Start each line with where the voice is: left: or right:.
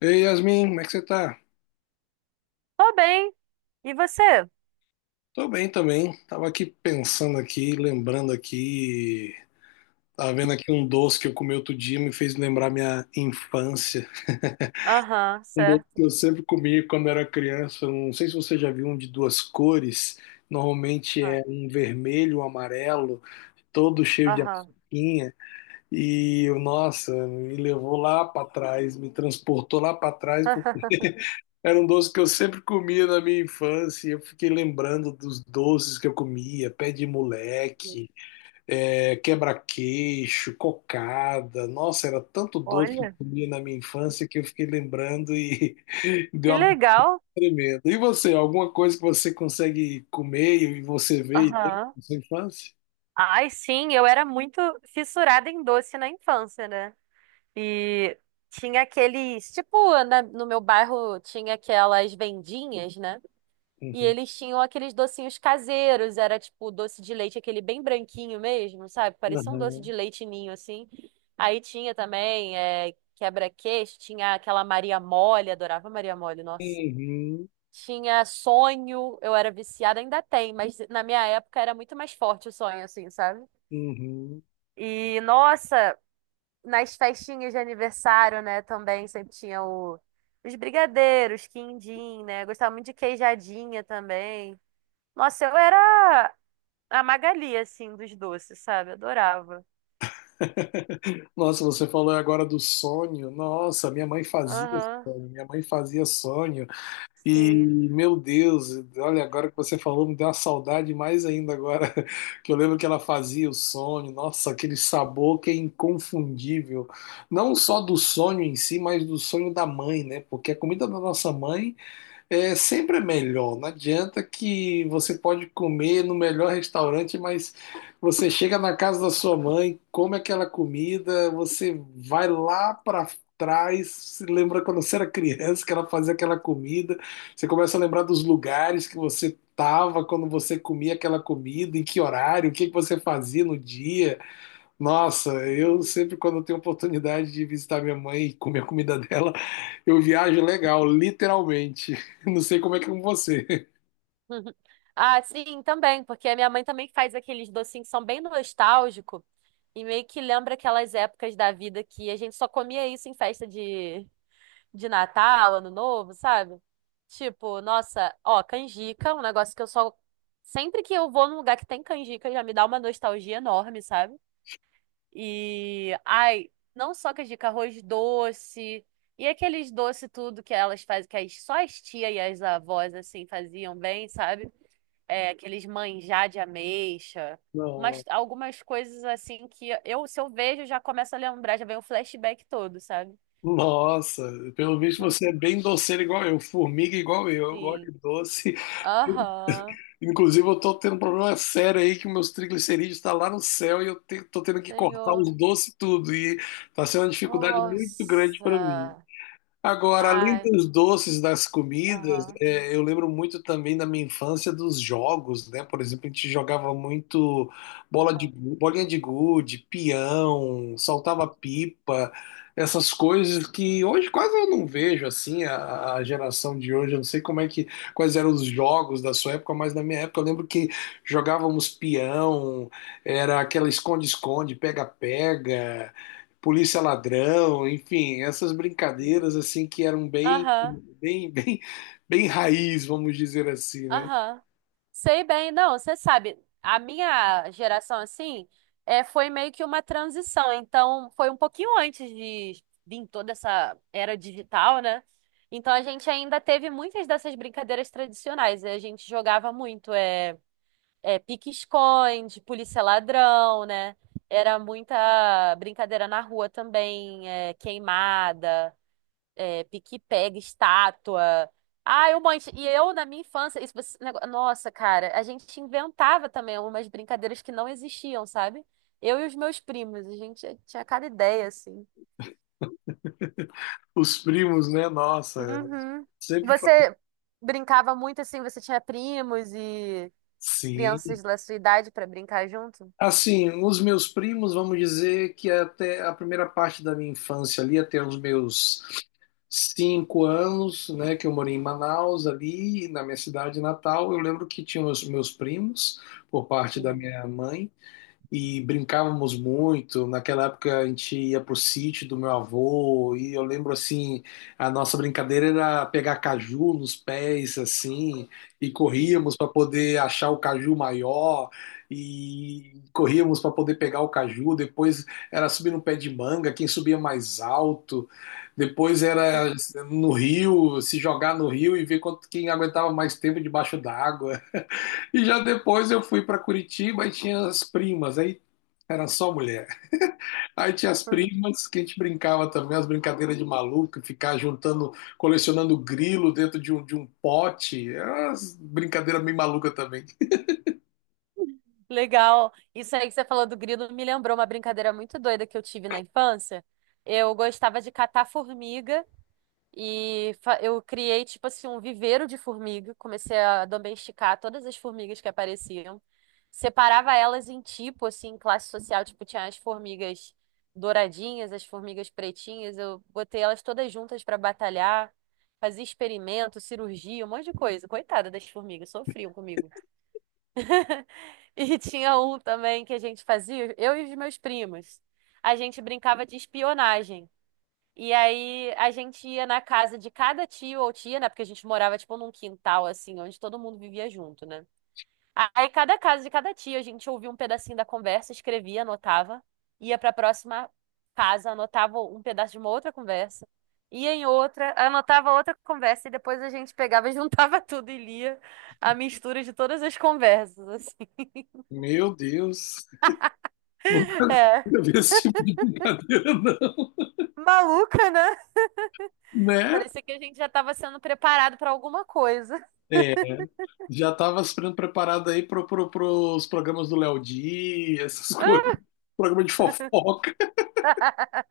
left: Ei, Yasmin, como é que você tá?
right: Tô bem. E você?
left: Tô bem também. Tava aqui pensando aqui, lembrando aqui. Tava vendo aqui um doce que eu comi outro dia, me fez lembrar minha infância.
right: Aham,
left: Um doce que
right: certo.
left: eu sempre comi quando era criança. Não sei se você já viu um de duas cores. Normalmente
right: Ah,
left: é um vermelho, um amarelo, todo cheio de
right: aham.
left: açuquinha. E, nossa, me levou lá pra trás, me transportou lá pra trás. Era um doce que eu sempre comia na minha infância. E eu fiquei lembrando dos doces que eu comia, pé de moleque, quebra-queixo, cocada. Nossa, era tanto doce que eu
right: Olha,
left: comia na minha infância que eu fiquei lembrando e
right: que
left: deu uma
right: legal.
left: tremenda. E você, alguma coisa que você consegue comer e você vê e tem
right: Aham.
left: na sua infância?
right: Ai, sim, eu era muito fissurada em doce na infância, né? E tinha aqueles, tipo, no meu bairro tinha aquelas vendinhas, né? E
left: Uhum.
right: eles tinham aqueles docinhos caseiros, era tipo doce de leite, aquele bem branquinho mesmo, sabe? Parecia um doce de
left: Uhum.
right: leite ninho, assim. Aí tinha também quebra-queixo, tinha aquela Maria Mole, adorava Maria Mole, nossa.
left: Uhum.
right: Tinha sonho, eu era viciada, ainda tem, mas na minha época era muito mais forte o sonho, assim, sabe?
left: Uhum.
right: E, nossa, nas festinhas de aniversário, né, também sempre tinha os brigadeiros, quindim, né? Eu gostava muito de queijadinha também. Nossa, eu era a Magali, assim, dos doces, sabe? Adorava.
left: Nossa, você falou agora do sonho. Nossa, minha mãe fazia
right: Aham,
left: sonho. Minha mãe fazia sonho. E,
right: sim.
left: meu Deus, olha, agora que você falou, me deu uma saudade mais ainda agora, que eu lembro que ela fazia o sonho, nossa, aquele sabor que é inconfundível, não só do sonho em si, mas do sonho da mãe, né? Porque a comida da nossa mãe sempre é melhor. Não adianta que você pode comer no melhor restaurante, mas você chega na casa da sua mãe, come aquela comida, você vai lá para trás, se lembra quando você era criança que ela fazia aquela comida, você começa a lembrar dos lugares que você estava quando você comia aquela comida, em que horário, o que que você fazia no dia. Nossa, eu
right: Uhum.
left: sempre quando eu tenho oportunidade de visitar minha mãe e comer a comida dela, eu viajo legal, literalmente. Não sei como é que é com você.
right: Ah, sim, também, porque a minha mãe também faz aqueles docinhos que são bem nostálgicos e meio que lembra aquelas épocas da vida que a gente só comia isso em festa de Natal, Ano Novo, sabe? Tipo, nossa, ó, canjica, é um negócio que eu só. Sempre que eu vou num lugar que tem canjica, já me dá uma nostalgia enorme, sabe? E, ai, não só que é dica, arroz doce. E aqueles doce tudo que elas fazem, que as, só as tias e as avós, assim, faziam bem, sabe? É, aqueles manjar de ameixa. Mas
left: Não.
right: algumas coisas, assim, que eu, se eu vejo, já começo a lembrar, já vem o flashback todo, sabe?
left: Nossa, pelo visto você é bem doceiro igual eu, formiga igual eu gosto
right: Sim.
left: de doce.
right: Aham.
left: Inclusive eu tô tendo um problema sério aí que meus triglicerídeos tá lá no céu e eu tô tendo que cortar os
right: Senhor.
left: doces tudo e tá sendo uma dificuldade muito grande para mim.
right: Nossa.
left: Agora, além
right: Ai.
left: dos doces, das comidas,
right: Aham.
left: eu lembro muito também da minha infância dos jogos, né? Por exemplo, a gente jogava muito bola de,
right: Aham.
left: bolinha de gude, peão, saltava pipa, essas coisas que hoje quase eu não vejo assim, a geração de hoje, eu não sei quais eram os jogos da sua época, mas na minha época eu lembro que jogávamos peão, era aquela esconde-esconde, pega-pega, Polícia Ladrão, enfim, essas brincadeiras assim que eram
right: Aham.
left: bem, bem, bem raiz, vamos dizer assim, né?
right: Aham. Sei bem, não, você sabe, a minha geração, assim, é, foi meio que uma transição, então foi um pouquinho antes de vir toda essa era digital, né? Então a gente ainda teve muitas dessas brincadeiras tradicionais, né? A gente jogava muito, é pique-esconde, polícia ladrão, né? Era muita brincadeira na rua também, é, queimada, é, pique-pega, estátua. Ah, eu monte. E eu, na minha infância, isso, nossa, cara, a gente inventava também umas brincadeiras que não existiam, sabe? Eu e os meus primos, a gente tinha cada ideia, assim.
left: Os primos, né? Nossa,
right: Uhum.
left: sempre fa-
right: Você brincava muito assim, você tinha primos e
left: sim.
right: crianças da sua idade pra brincar junto?
left: Assim, os meus primos, vamos dizer que até a primeira parte da minha infância ali, até os meus 5 anos, né, que eu morei em Manaus, ali na minha cidade natal, eu lembro que tinha os meus primos, por parte da
right: Uhum.
left: minha mãe, e brincávamos muito. Naquela época a gente ia pro sítio do meu avô e eu lembro assim, a nossa brincadeira era pegar caju nos pés assim e
right: Uhum.
left: corríamos para poder achar o caju maior e corríamos para poder pegar o caju. Depois era subir no pé de manga, quem subia mais alto. Depois era no rio, se jogar no rio e ver quem aguentava mais tempo debaixo d'água. E já depois eu fui para Curitiba e tinha as primas, aí era só mulher. Aí tinha as
right: Uhum.
left: primas que a gente brincava também, as brincadeiras de maluco, ficar juntando, colecionando grilo dentro de um pote. Era umas brincadeiras meio maluca também.
right: Legal. Isso aí que você falou do grilo me lembrou uma brincadeira muito doida que eu tive na infância. Eu gostava de catar formiga. Eu criei, tipo assim, um viveiro de formiga. Comecei a domesticar todas as formigas que apareciam. Separava elas em tipo, assim, classe social. Tipo, tinha as formigas douradinhas, as formigas pretinhas. Eu botei elas todas juntas para batalhar. Fazia experimento, cirurgia, um monte de coisa. Coitada das formigas, sofriam comigo. E tinha um também que a gente fazia, eu e os meus primos. A gente brincava de espionagem. E aí a gente ia na casa de cada tio ou tia, né? Porque a gente morava tipo num quintal assim, onde todo mundo vivia junto, né? Aí cada casa de cada tia a gente ouvia um pedacinho da conversa, escrevia, anotava, ia pra próxima casa, anotava um pedaço de uma outra conversa, ia em outra, anotava outra conversa e depois a gente pegava, e juntava tudo e lia a mistura de todas as conversas, assim.
left: Meu Deus,
right: É.
left: não vi esse tipo de brincadeira, não.
right: Maluca, né?
left: Né?
right: Parecia que a gente já estava sendo preparado pra alguma coisa.
left: É, já estava sendo preparado aí pro os programas do Léo Dias, essas coisas. Programa de fofoca.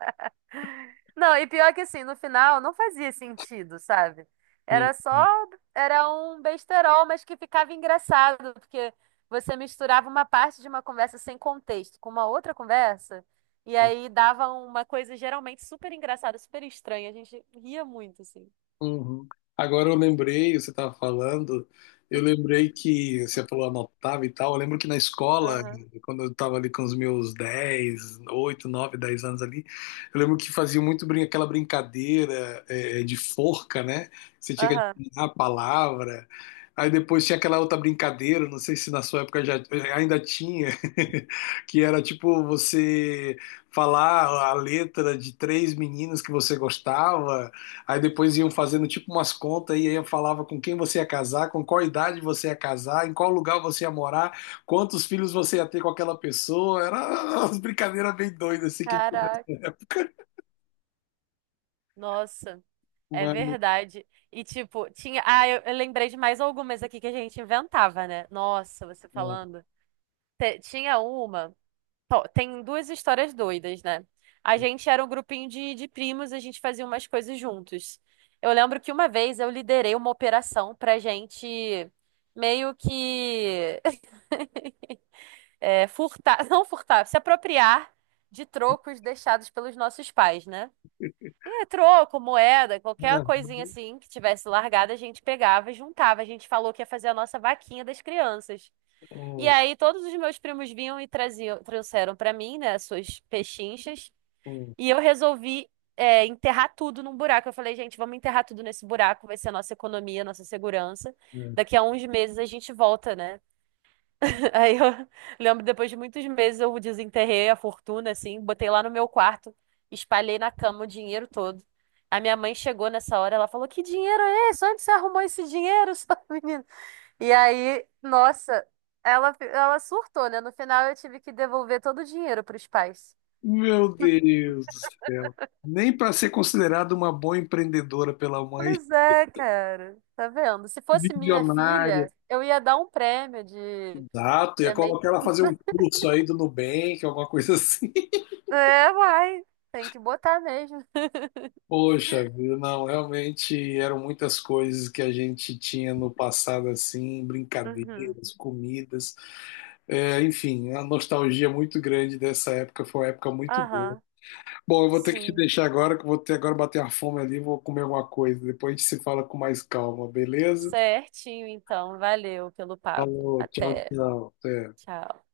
right: Não, e pior que assim, no final não fazia sentido, sabe?
left: Hum.
right: Era só, era um besterol, mas que ficava engraçado, porque você misturava uma parte de uma conversa sem contexto com uma outra conversa, e aí dava uma coisa geralmente super engraçada, super estranha. A gente ria muito, assim.
left: Uhum. Agora eu lembrei, você estava falando, eu lembrei que você falou anotava e tal. Eu lembro que na escola,
right: Aham,
left: quando eu estava ali com os meus 10 8 9 10 anos ali, eu lembro que fazia muito brin aquela brincadeira de forca, né? Você tinha que
right: aham.
left: adivinhar a palavra. Aí depois tinha aquela outra brincadeira, não sei se na sua época já ainda tinha, que era tipo você falar a letra de três meninas que você gostava. Aí depois iam fazendo tipo umas contas e aí falava com quem você ia casar, com qual idade você ia casar, em qual lugar você ia morar, quantos filhos você ia ter com aquela pessoa. Era umas brincadeiras bem doidas assim que tinha
right: Caraca.
left: nessa época.
right: Nossa, é
left: Mas,
right: verdade. E tipo, tinha. Ah, eu lembrei de mais algumas aqui que a gente inventava, né? Nossa, você
left: ah,
right: falando. Tinha uma. Tem duas histórias doidas, né? A gente era um grupinho de primos, a gente fazia umas coisas juntos. Eu lembro que uma vez eu liderei uma operação pra gente meio que é, furtar, não furtar, se apropriar de trocos deixados pelos nossos pais, né? E é troco, moeda, qualquer
left: ah,
right: coisinha assim que tivesse largada, a gente pegava e juntava. A gente falou que ia fazer a nossa vaquinha das crianças. E
left: ah,
right: aí todos os meus primos vinham e traziam, trouxeram para mim, né, as suas pechinchas. E eu resolvi, é, enterrar tudo num buraco. Eu falei, gente, vamos enterrar tudo nesse buraco, vai ser a nossa economia, a nossa segurança.
left: ah.
right: Daqui a uns meses a gente volta, né? Aí eu lembro, depois de muitos meses, eu desenterrei a fortuna, assim, botei lá no meu quarto, espalhei na cama o dinheiro todo. A minha mãe chegou nessa hora, ela falou: Que dinheiro é esse? Onde você arrumou esse dinheiro, sua menina? E aí, nossa, ela surtou, né? No final eu tive que devolver todo o dinheiro para os pais.
left: Meu Deus do céu. Nem para ser considerada uma boa empreendedora pela mãe,
right: Pois é, cara. Tá vendo? Se fosse minha
left: bilionária.
right: filha, eu ia dar um prêmio de.
left: Exato, ia
right: É,
left: colocar ela a fazer um curso aí do Nubank, alguma coisa assim.
right: é, vai. Tem que botar mesmo.
left: Poxa vida, não, realmente eram muitas coisas que a gente tinha no passado, assim,
right: Uhum.
left: brincadeiras, comidas, enfim, a nostalgia muito grande dessa época, foi uma época muito boa.
right: Aham.
left: Bom, eu vou ter que te
right: Sim.
left: deixar agora, que eu vou ter agora bater a fome ali, vou comer alguma coisa, depois a gente se fala com mais calma, beleza?
right: Certinho, então. Valeu pelo papo.
left: Falou, tchau,
right: Até.
left: tchau, até.
right: Tchau.